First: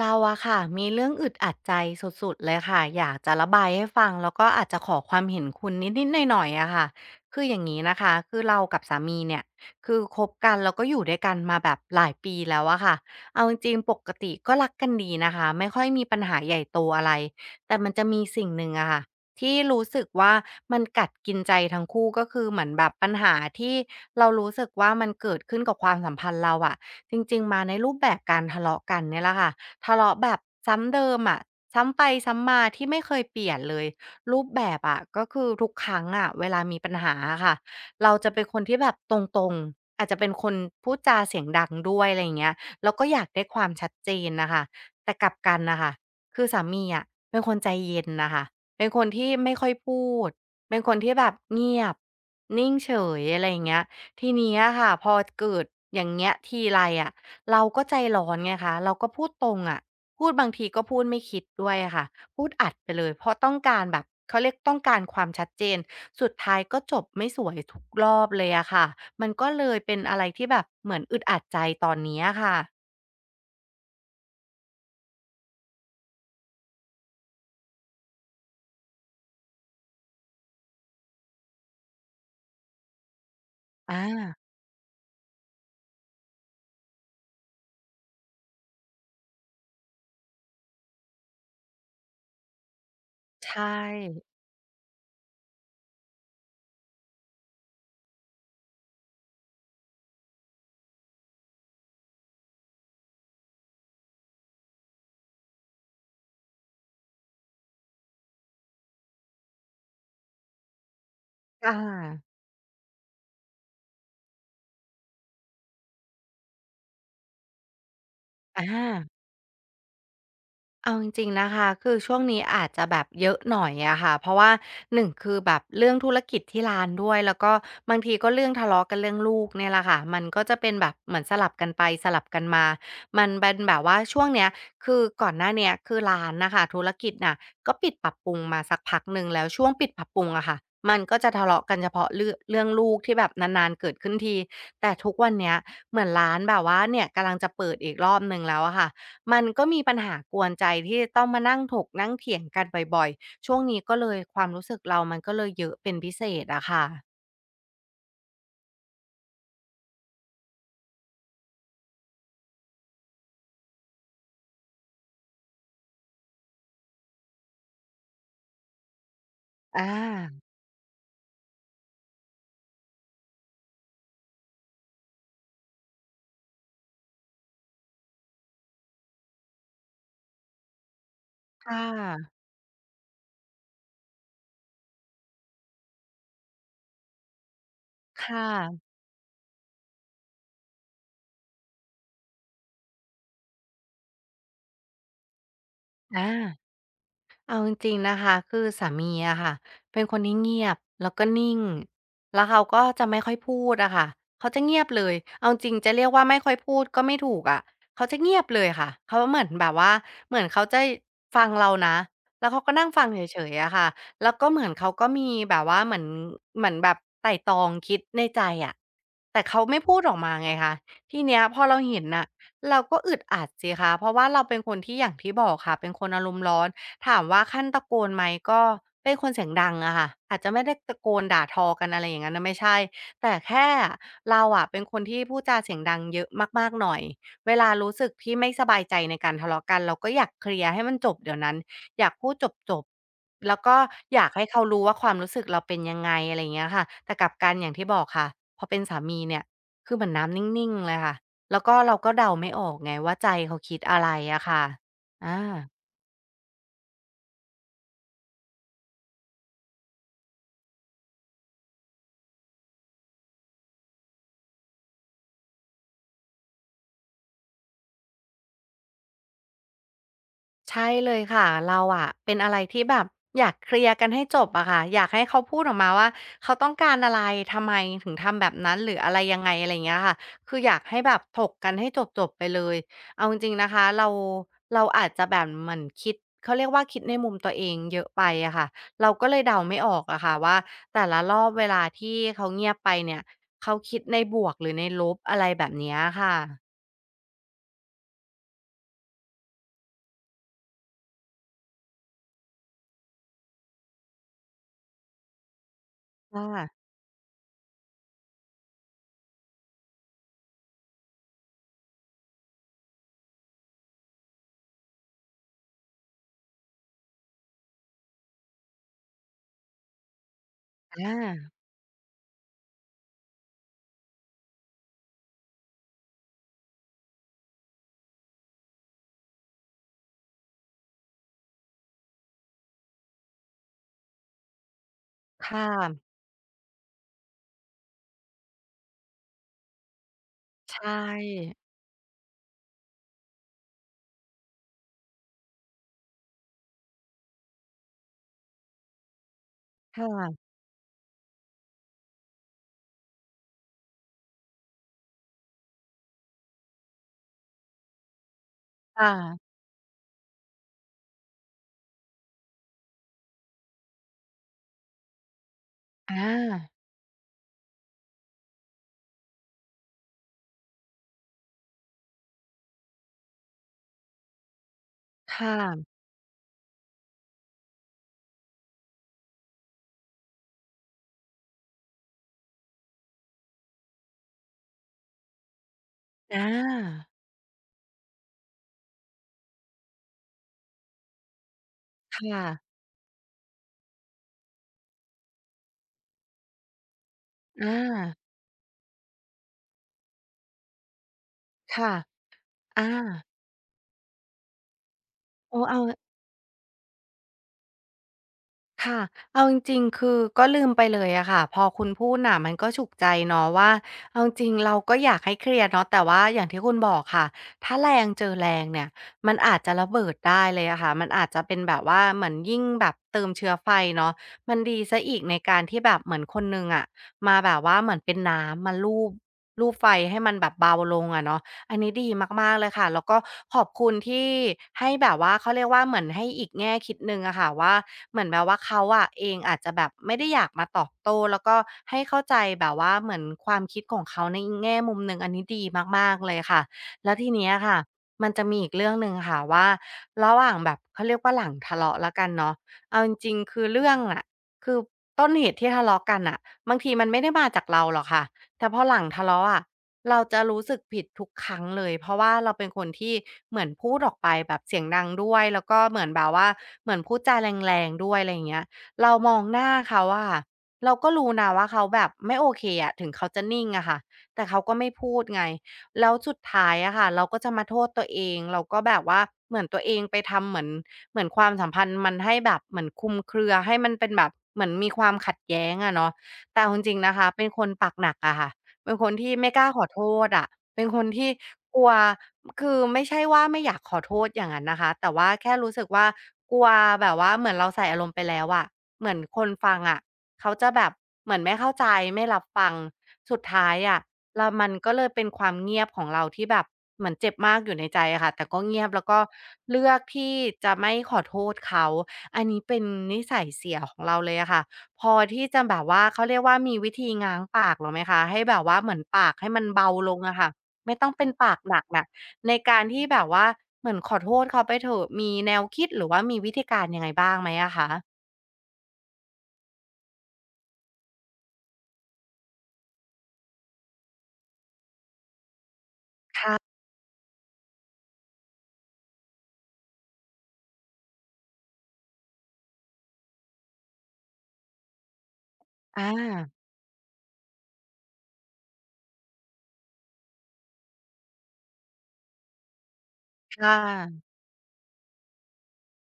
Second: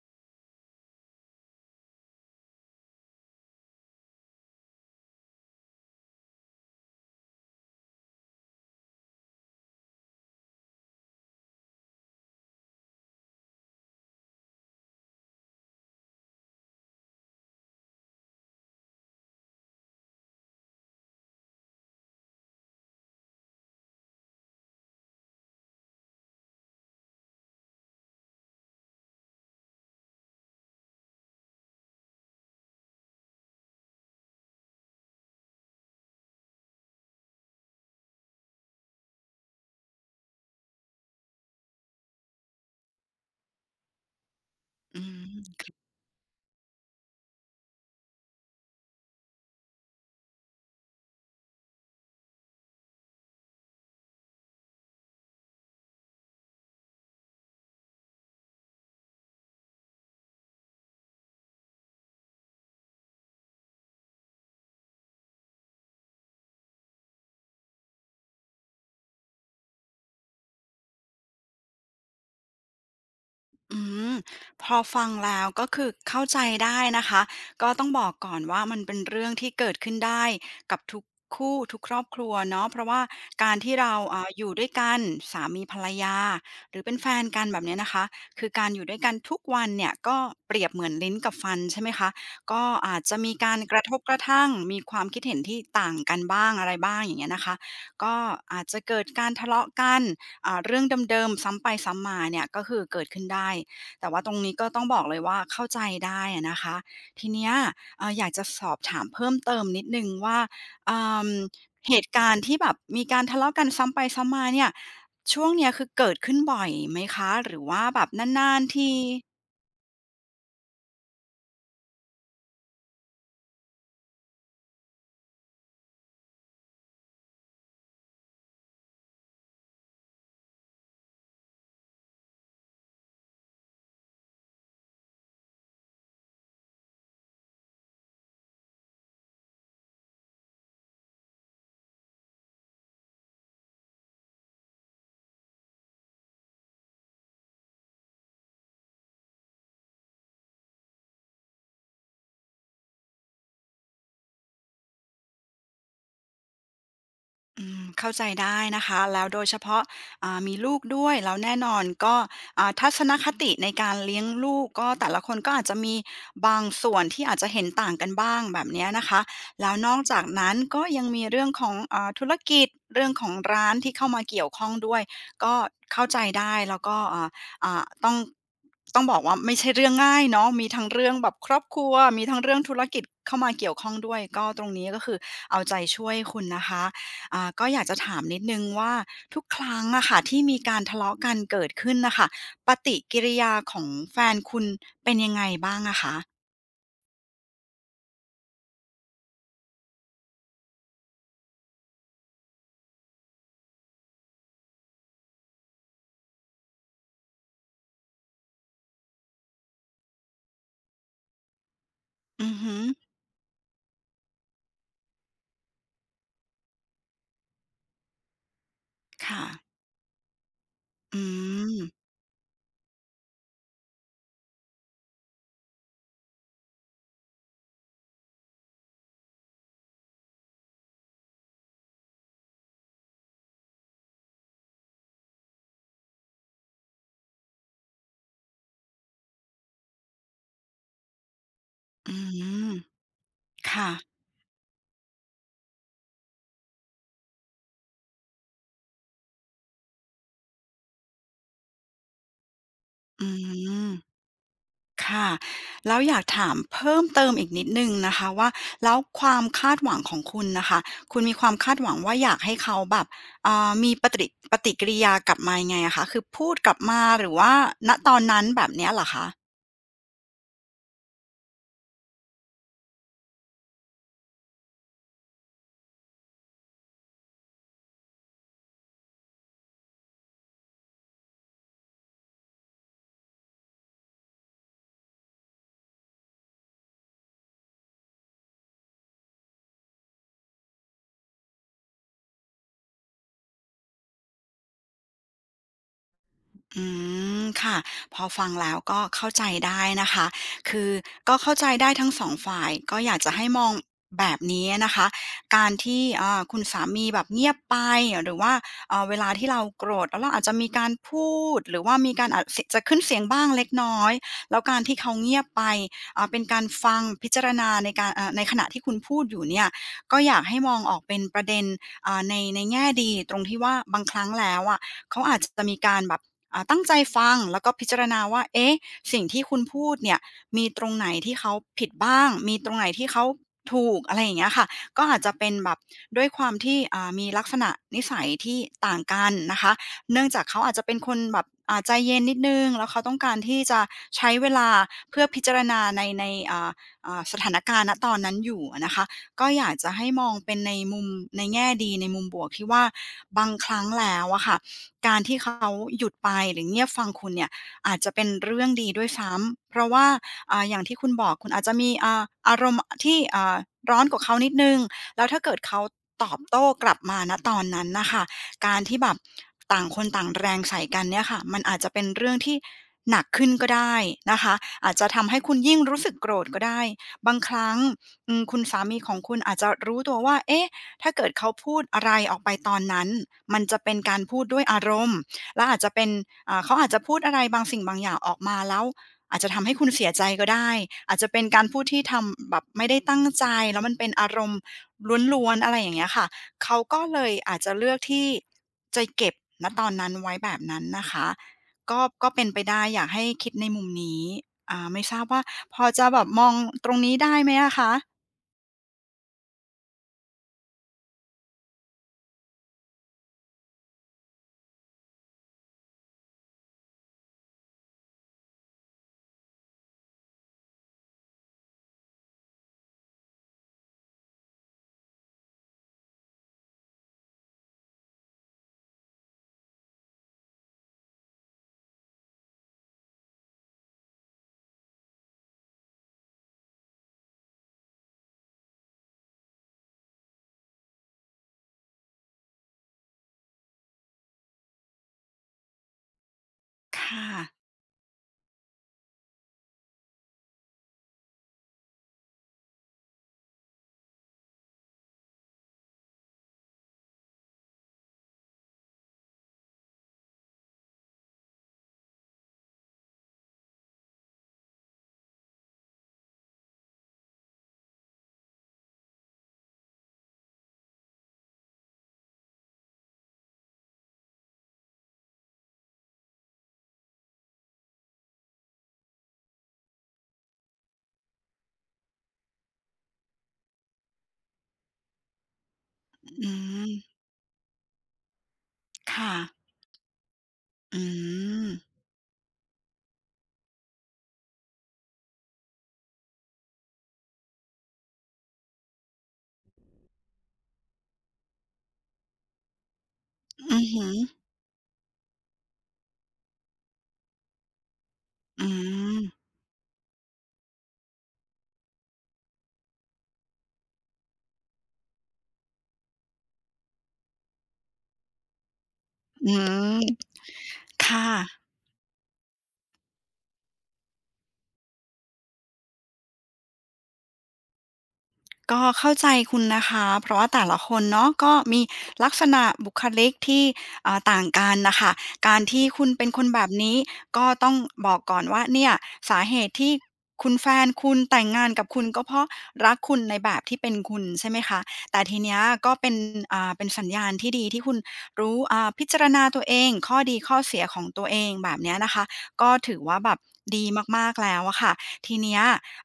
เราอะค่ะมีเรื่องอึดอัดใจสุดๆเลยค่ะอยากจะระบายให้ฟังแล้วก็อาจจะขอความเห็นคุณนิดๆหน่อยๆอะค่ะคืออย่างนี้นะคะคือเรากับสามีเนี่ยคือคบกันแล้วก็อยู่ด้วยกันมาแบบหลายปีแล้วอะค่ะเอาจริงๆปกติก็รักกันดีนะคะไม่ค่อยมีปัญหาใหญ่โตอะไรแต่มันจะมีสิ่งหนึ่งอะค่ะที่รู้สึกว่ามันกัดกินใจทั้งคู่ก็คือเหมือนแบบปัญหาที่เรารู้สึกว่ามันเกิดขึ้นกับความสัมพันธ์เราอะจริงๆมาในรูปแบบการทะเลาะกันเนี่ยแหละค่ะ ทะเลาะแบบซ้ำเดิมอะซ้ำไปซ้ำมาที่ไม่เคยเปลี่ยนเลยรูปแบบอะก็คือทุกครั้งอะเวลามีปัญหาอะค่ะเราจะเป็นคนที่แบบตรงๆอาจจะเป็นคนพูดจาเสียงดังด้วยอะไรอย่างเงี้ยแล้วก็อยากได้ความชัดเจนนะคะอืแต่กลับกันมนะคะคือสามีอะเป็นคนใจเย็นนะคะเป็นคนที่ไม่ค่อยพูดเป็นคนที่แบบเงียบนิ่งเฉยอะไรอย่างเงี้ยทีเนี้อค่ะพอเกิดอย่างเงี้ยทีไรอะ เราก็ใจร้อนไงคะ เราก็พูดตรงอะพูดบางทีก็พูดไม่คิดด้วยอะค่ะ พูดอัดไปเลยเพราะต้องการแบบเขาเรียกต้องการความชัดเจน สุดท้ายก็จบไม่สวยทุกรอบเลยอะค่ะมันก็เลยเป็นอะไรที่แบบเหมือนอึดอัดใจตอนนี้อะค่ะอืมพอฟังแล้วก็คือเข้าใจได้นะคะก็ต้องบอกก่อนว่ามันเป็นเรื่องที่เกิดขึ้นได้กับทุกคู่ทุกครอบครัวเนาะเพราะว่าการที่เราอาอยู่ด้วยกันสามีภรรยาหรือเป็นแฟนกันแบบเนี้ยนะคะคือการอยู่ด้วยกันทุกวันเนี่ยก็เปรียบเหมือนลิ้นกับฟันใช่ไหมคะก็อาจจะมีใชการกระทบกระ่ทั่งมีความคิดเห็นที่ต่างกันบ้างอะไรบ้างอย่างเงี้ยนะคะก็อาจจะเกิดการทะเลาะกัน เรื่องเดิมๆซ้ำไปซ้ำมาเนี่ยก็คือเกิดขึ้นได้แต่ว่าตรงนี้ก็ต้องบอกเลยว่าเข้าใจได้อะนะคะทีเนี้ยอยากจะสอบถามเพิ่มเติมนิดหนึ่งว่าอมอาเหตุการณ์ที่แบบมีการทะเลาะกันซ้ำไปซ้ำมาเนี่ยช่วงเนี้ยคือเกิดขึ้นบ่อยไหมคะหรือว่าแบบนานอๆที า เอาจริงๆนะคะคือช่วงนี้อาจจะแบบเยอะหน่อยอะค่ะเพราะว่าหนึ่งคือแบบเรื่องธุรกิจที่ร้านด้วยแล้วก็บางทีก็เรื่องทะเลาะกันเรื่องลูกเนี่ยแหละค่ะมันก็จะเป็นแบบเหมือนสลับกันไปสลับกันมามันเป็นแบบว่าช่วงเนี้ยคือก่อนหน้าเนี้ยคือร้านนะคะธุรกิจน่ะก็ปิดปรับปรุงมาสักพักหนึ่งแล้วช่วงปิดปรับปรุงอะค่ะมันก็จะทะเลาะกันเฉพาะเรื่องเรื่องลูกที่แบบนานๆเกิดขึ้นทีแต่ทุกวันเนี้ยเหมือนร้านแบบว่าเนี่ยกำลังจะเปิดอีกรอบหนึ่งแล้วอะค่ะ มันก็มีปัญหากวนใจที่ต้องมานั่งถกนั่งเถียงกันบ่อยๆ ช่วงนี้ก็เลยความรู้สึกเรามันก็เลยเยอะเป็นพิเศษอะค่ะอืมเข้าใจได้นะคะแล้วโดยเฉพาะมีลูกด้วยแล้วแน่นอนก็ทัศนคติในการเลี้ยงลูกก็แต่ละคนก็อาจจะมีบางส่วนที่อาจจะเห็นต่างกันบ้างแบบเนี้ยนะคะแล้วอานอกจากนั้นก็ยังมีเรื่องของธุรกิจเรื่องของร้านที่เข้ามาเกี่ยวข้องด้วยก็เข้าใจได้แล้วก็อ่าอ่าต้องต้องบอกว่าไม่ใช่เรื่องง่ายเนาะมีทั้งเรื่องแบบครอบคค่รัวมีทั้ะงเรื่องธุรกิจเข้ามาเกี่ยวข้องด้วยก็ตรงนี้ก็คือเอาใจช่วยคุณนะคะ ก็อยากจะถามนิดค่ะนึงว่าทุกครั้งอะค่ะที่มีการทะเลาะกันเกิดขึ้นนะคะปฏิกิริยาของแฟนคุณเป็นยังไงบ้างอะคะอา เอาจริงๆนะคะคือสามีอะค่ะเป็นคนที่เงียบแล้วก็นิ่งแล้วเขาก็จะไม่ค่อยพูดอะค่ะเขาจะเงียบเลยเอาจริงจะเรียกว่าไม่ค่อยพูดก็ไม่ถูกอะเขาจะเงียบเลยค่ะเขาเหมือนแบบว่าเหมือนเขาจะฟังเรานะแล้อืวอเขาก็ฮึนั่งฟังเฉยๆอะค่ะแล้วก็เหมือนเขาก็มีแบบว่าเหมือนแบบไตร่ตองคิดในใจอะแต่ค่ะเขาไม่พูดออกมาไงคะอืทีเนี้ยพอเราเห็นมน่ะเราก็อึดอัดสิคะเพราะว่าเราเป็นคนที่อย่างที่บอกค่ะเป็นคนอารมณ์ร้อน ถามว่าขั้นตะโกนไหมก็เป็นคนเสียงดังอะค่ะอาจจะไม่ได้ตะโกนด่าทอกันอะไรอย่างนั้นน่ะไม่ใช่แต่แค่เราอะเป็นคนที่พูดจาเสียงดังเยอะมากๆหน่อยเวลารู้สึกที่ไม่สบายใจในการทะเลาะกันเราก็อยากเคลียร์ให้มันจบเดี๋ยวนั้นอยาอืกพูดมจบๆแล้วก็ค่ะอยากให้เขารู้ว่าความรู้สึกเราเป็นยังไงอะไรอย่างเงี้ยค่ะแต่กลับกันอย่างที่บอกค่ะพอเป็นสามีเนี่ยคือเหมือนน้ำนิ่งๆเลยค่ะแล้วก็เราก็เดาไม่ออกไงว่าอืใจเขาคิดมอะไรอะค่ะค่ะอา แล้วอยากถามเพิ่มเติมอีกนิดนึงนะคะว่าแล้วความคาดหวังของคุณนะคะคุณมีความคาดหวังว่าอยากให้เขาแบบมีปฏิกิริยากลับมายังไงอะคะคือพูดกลับมาหรือว่าณตอนนั้นแบบเนี้ยเหรอคะ ใช่เลยค่ะเราอะเป็นอะไรที่แบบอยากเคลียร์กันให้จบอะค่ะอยากให้เขาพูดออกมาว่าเขาต้องการอะไรทำไมถึงทำแบบนั้นหรืออะไรยังไงอะไรอย่างเงี้ยค่ะคืออยากให้แบบถกกันให้จบๆไปเลยเอาจริงๆนะคะเราอาจจะแบบเหมือนคิดเขาเรียกว่าคิดในมุมตัวเองเยอะไปอะค่ะเราก็เลยเดาไม่ออกอะค่ะว่าแต่ละรอบเวลาที่เขาเงียบไปเนี่ยเขาคิดในบวกหรือในลบอะไรแบบเนี้ยค่ะอืมค่ะพอฟังแล้วก็เข้าใจได้นะคะคือก็เข้าใจได้ทั้งสองฝ่ายก็อยากจะให้มองแบบนี้นะคะการที่ค่คุณสาะมีแบบเงียบไปหรือว่าเวลาที่เราโกรธแล้วเราอาจจะมีการพูดหรือว่ามีการอาจสจะขึ้นเสียงบ้างเล็กน้อยแล้วการที่เขาเงียบไปเป็นการฟังพิจารณาในการในขณะที่คุณพูดอยู่เนี่ยก็อยากให้มองออกเป็นประอาเด็นในในแง่ดีตรงที่ว่าบางครั้งแล้วอะเขาอาจจะมีการแบบ ตั้งใจฟังแล้วก็พิจารณาว่าเอ๊ะสิ่งที่คุณพูดเนี่ยมีตรงไหนที่เขาผิดบ้าง มีตรงไหนที่เขาถูกอะไรอย่างเงี้ยค่ะก็อาจจะเป็นค่ะแบบด้วยความที่มีลักษณะนิสัยที่ต่างกันนะคะเนื่องจากเขาอาใชจจะเป็นคนแบบ่ใจเย็นนิดหนึ่งแล้วเขาต้องการที่จะใช้เวลาเพื่อพิจารณาในอ่าสถานการณ์ณตอนนั้นอยู่อะนะคะก็อยากจะคให้มอง่ะ เป็นในมุมในแง่ดีในมุมบวกที่ว่าบางครั้งแล้วอะค่ะ การที่เขาหยุดไปหรือเงียบฟังคุณเนี่ยอาจจะเป็นเรื่องดีคด้วยซ้่ะำเพราะว่าอย่างที่คุณบอกคุณอาจจะมีอารมณ์ที่ร้อนกว่าเขานิดนึงแล้วถ้าเกิดเขาอตอบโต้ากลับมาณตอนนั้นน่ะคะการที่แบบต่างคนต่างแรงใส่กันเนี่ยค่ะมันอาจจะเป็นเรื่องที่หนักขึ้นก็ได้นะคะอาจจะทำให้ค่ะคุณยิ่งรู้สึกโกรธก็ได้บางครั้งอืมคุณสามีของคุณอาจจะรู้ตัวว่าเอ๊ะ ถ้าเกิดเขาพูดอะไรออกไปตอนนั้น มันจะเป็นการพูดด้วยอารมณ์ และอาจจะเป็นอเขาอาจจะาพูดอะไรบางสิ่งบางอย่างออกมาแล้วอาจจะทำให้คุณเสียใจก็ได้อาจจะเป็นการพูดที่ค่ะทำแบบไม่ได้ตั้งใจแล้วมันเป็นอารมณ์ล้วนๆอะไรอย่างเงี้ยค่ะเขาก็เลยอาจจะอาเลือกที่จะเก็บณตอนนั้นไว้แบบนั้นนะคะ ค่ะก็เป็นไปได้อาอยากให้คิดในมุมนี้ไม่ทราบว่าโอ้พเอาอจะแบบมองตรงนี้ได้ไหมอะคะค่ะเอาจริงๆคือก็ลืมไปเลยอะค่ะพอคุณพูดน่ะมันก็ฉุกใจเนาะว่าเอาจริงๆเราก็อยากให้เคลียร์เนาะแต่ว่าอย่างที่คุณบอกค่ะถ้าแรงเจอแรงเนี่ยมันอาจจะระเบิดได้เลยอะค่ะมันอาจจะเป็นแบบว่าเหมือนยิ่งแบบเติมเชื้อไฟเนาะมันดีเสียอีกในการที่แบบเหมือนคนหนึ่งอะมาแบบว่าเหมือนเป็นน้ำมาลูบไฟให้มันแบบเบาลงอะเนาะ อันนี้ดีมากๆเลยค่ะแล้วก็ขอบคุณที่ให้แบบว่าเขาเรียกว่าเหมือนให้อีกแง่คิดหนึ่งอะค่ะว่าเหมือนแบบว่าเขาอะเองอาจจะแบบไม่ได้อยากมาตอบโต้แล้วก็ให้เข้าใจแบบว่าเหมือนความคิดของเขาในอีกแง่มุมหนึ่งอันนี้ดีมากๆเลยค่ะแล้วค่ะทีเนี้ยค่ะมันจะมีอีกเรื่องหนึ่งค่ะว่าระหว่างแบบเขาเรียกว่าหลังทะเลาะแล้วกันเนาะเอาจริงๆคือเรื่องอะคือต้นเหตุที่ทะเลาะกันอะบางทีมันไม่ได้มาจากเราหรอกค่ะแต่พอหลังทะเลาะอะ เราจะรู้สึกผิดทุกครั้งเลยเพราะว่าเราเป็นคนที่เหมือนพูดออกไปแบบเสียงดังด้วยแล้วก็เหมือนแบบว่าเหมือนพูดจาแรงๆด้วยอะไรอย่างเงี้ยเรามองหน้าเขาอะค่ะเราก็รู้นะว่าเขาแบบไม่โอเคอะถึงเขาจะนิ่งอะค่ะแต่เขาก็ไม่พูดไงแล้วสุดท้ายอะค่ะเราก็จะมาโทษตัวเองเราก็แบบว่าเหมือนตัวเองไปทำเหมือนความสัมพันธ์มันให้แบบเหมือนคลุมเครือให้มันเป็นแบบเหมือนมีความขัดแย้งอะเนาะอืแต่เอาจริงๆมนะคะเป็นคนปากหนักอะค่ะ เป็นคนค่ะ ที่ไม่กล้าขอโทษอะเป็นคอืนที่มกลัวคือไม่ใช่ว่าไม่อยากขอโทษอย่างนั้นนะคะแต่ว่าแค่รู้สึกว่ากลัวแบบว่าเหมือนเราใส่อารมณ์ไปแล้วอะเหมือนคนฟังอะเขาจะแบบเหมือนไม่เข้าใจไม่รับฟังสุดท้ายอืออะฮึแล้วมันก็เลยเป็นความเงียบของเราที่แบบเหมือนเจ็บมากอยู่ในใจอะค่ะแต่ก็อืเงียบแล้วก็มเลือกที่จะไม่ขอโทษเขา อันนี้เป็นนิสัยเสียของเราเลยอะค่ะ พอที่จะแบบว่าเขาเรียกว่ามีวิธีง้างปากเราไหมคะให้แบบว่าเหมือนปากอืให้มันเบามลงอะค่ะไม่ต้องเป็ค่ะ นปากหนักน่ะในการที่แบบว่าเหมือนขอโทษเขาไปเถอะมีแนวคิดหรือว่ามีวิธีการยังไงบ้างไหมอะคะก็เข้าใจคุณนะคะเพราะว่าแต่ละคนเนาะก็มีลักษณะบุคลิกที่ต่างกันนะคะการที่คุณเป็นคนแบบค่ะนี้ก็ต้องบอกก่อนว่าเนี่ยสาเหตุที่คุณแฟนแต่งงานกับคุณก็เพราะรักคุณในแบบที่เป็นคุณใช่ไหมคะแต่ทีเนี้ยก็อาเป็นเป็นสัญญาณที่ดีที่คุณรู้พิจารณาตัวเองข้อดีข้อเสียของตัวเองแบบเนี้ยนะคะก็ถือว่าแบบค่ะดีมากๆแล้วอะค่ะทีเนี้ย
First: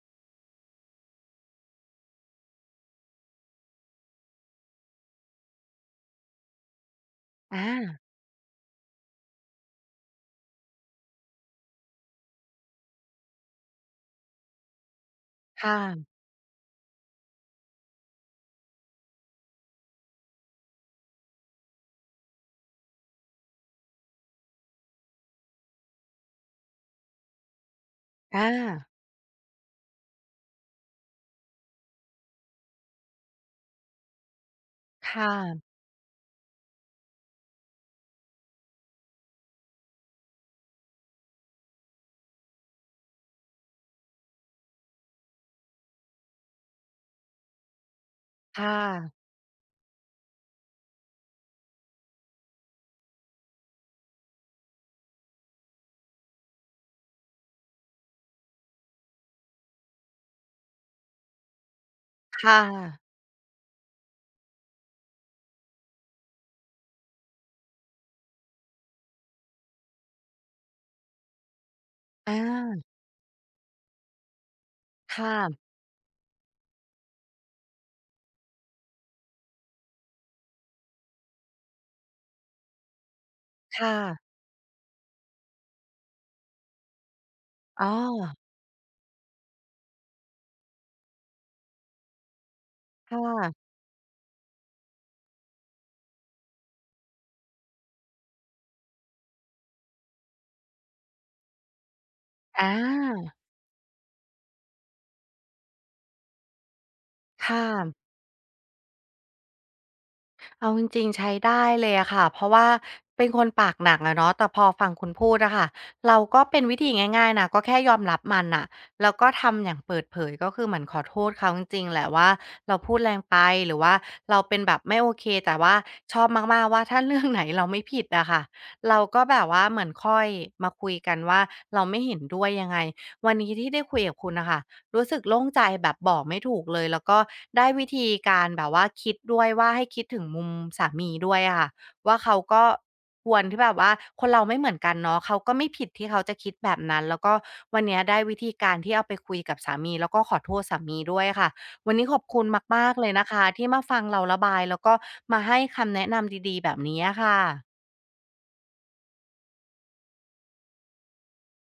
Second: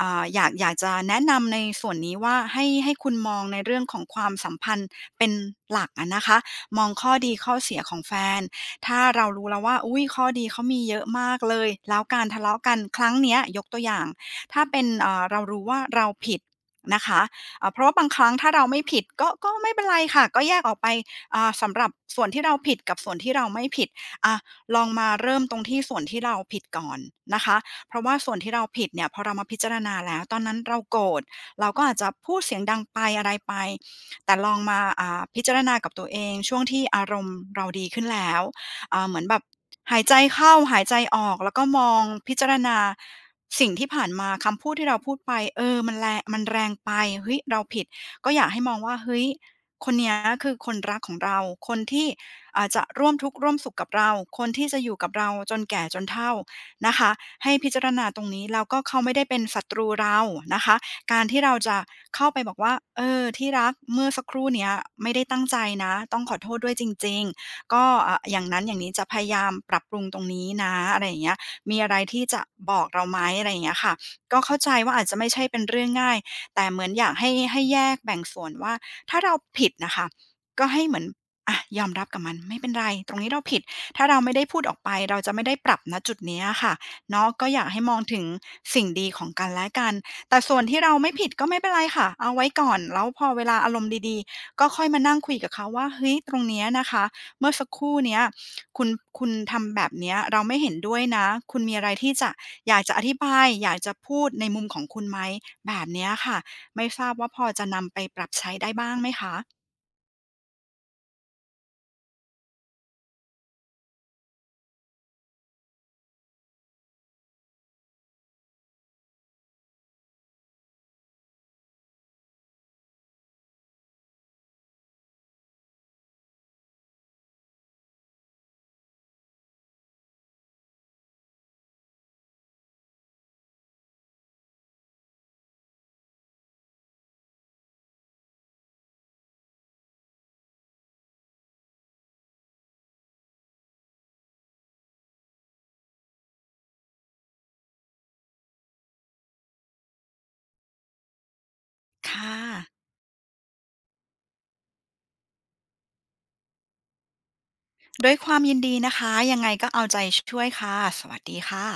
อยากจะแนะนำในส่วนนี้ว่าให้คุณมองในเรื่องของความสัมพันธ์เป็นหลักอะนะคะมองข้อดีข้อเสียขออางแฟนถ้าเรารู้แล้วว่าอุ้ยข้อดีเขามีเยอะมากเลยแล้วการทะเลาะกันครั้งเนี้ยยกตัวอย่างถ้าเป็นเรารู้ว่าค่ะเราผิดนะคะเพราะว่าบางครั้งถ้าเราไม่ผิดก็ไม่เป็นไรค่ะก็แยกออกไปสำหรับส่วนที่เราผิดกับส่วนที่เราไม่ผิดอะลองมาเริ่มตรงที่ส่วนที่เราผิดก่อนนะคะ เพราะว่าส่วนอที่เราผิดาเนี่ยพอเรามาพิจารณาแล้วตอนนั้นเราโกรธเราก็อาจจะพูดเสียงดังไปอะไรไปแต่ลองมาคพิจาร่ะณากับตัวเองช่วงที่อารมณ์เราดีขึ้นแล้วเหมือนแบบหายใจเข้าหายใจออกแล้วก็มองพิจารณาสิ่งที่ผ่านมาคำพูดที่เราพูดไปเออมันแรงไปเฮ้ยเราผิดก็อยากให้ค่มองว่าะเฮ้ยคนเนี้ยคือคนรักของเราคนที่จะร่วมทุกข์ร่วมสุขกับเราคนที่จะอยู่กับเราจนแก่จนเฒ่า นะคะให้พิจารณาตรงนี้แล้วก็เขาไม่ได้เป็นศัตรูเรานะคะการที่เราจะเข้าไปบอกค่ะว่าเออที่รักเมื่อสักครู่เนี้ยไม่ได้ตั้งใจนะต้องขอโทษด้วยจริงๆก็อย่างนั้นอย่างนี้จะพยายามปรับปรุงตรงนี้นะอะไรอย่างเงี้ยมีอะไรที่อจะบอกาเราไหมอะไรอย่างเงี้ยค่ะก็เข้าใจว่าอาจจะคไม่ใช่เป็น่ะเรื่องง่ายแต่เหมือนอยากให้แยกแบ่งส่วนว่าถ้าเราผิดน่ะค่ะก็ให้เหมือนอะยอมรับกับมันไม่เป็นไรตรงนี้เราผิด ค่ะถ้าเราไม่ได้พูดออกไปเราจะไม่ได้ปรับณจุดเนี้ยค่ะเนาะก็อยากให้อ๋อมองถึงสิ่งดีของกันและกันแต่ส่วนที่เราไม่ผิดก็ไม่เป็นไรค่ะเอาไว้ก่อนแล้วค่พอเวลาะอารมณ์ดีๆก็ค่อยมานั่งคุยกับเขาว่าเฮ้ยตรงเนี้ยนะคะเมื่อสักครู่เนี้ยคุณคุณทำแบบเนี้ยเราไม่เห็นด้วยนะคุณมีอะไรที่จะออยากจะอธิาบายอยากจะพูดในมุมของคุณไหมแบบเนี้ยค่ะไม่ทราบว่าพอค่ะ จะนำไปปรับใช้ได้บ้างไหมคะเอาจริงๆใช้ได้เลยอะค่ะเพราะว่าเป็นคนปากหนักอะเนาะแต่พอฟังคุณพูดอะค่ะเราก็เป็นวิธีง่ายๆนะก็แค่ยอมรับมันน่ะแล้วก็ทำอย่างเปิดเผยก็คือเหมือนขอโทษเขาจริงๆแหละว่าเราพูดแรงไปหรือว่าเราเป็นแบบไม่โอเคแต่ว่าชอบมากๆว่าถ้าเรื่องไหนเราไม่ผิดอะค่ะเราก็แบบว่าเหมือนค่อยมาคุยกันว่าเราไม่เห็นด้วยยังไงวันนี้ที่ได้คุยกับคุณน่ะค่ะ รู้สึกโล่งใจแบบบอกไม่ถูกเลยแล้วก็ได้วิธีการแบบว่าคิดด้วยว่าให้คิดถึงมุมสามีด้วยอะค่ะว่าเขาก็ควรที่แบบว่าคนเราไม่เหมือนกันเนาะเขาก็ไม่ผิดที่เขาจะคิดแบบนั้นแล้วก็วันเนี้ยได้วิธีการที่เอาไปคุยกับสามีแล้วก็ขอโทษสามีด้วยค่ะวันนี้ขอบค่คุณะ มากๆเลยนะคะที่มาฟังเราระบายแล้วก็มาให้คำแนะนำดีๆแบบนี้อะค่ะด้วยความยินดีนะคะ ยังไงก็เอาใจช่วยค่ะ สวัสดีค่ะ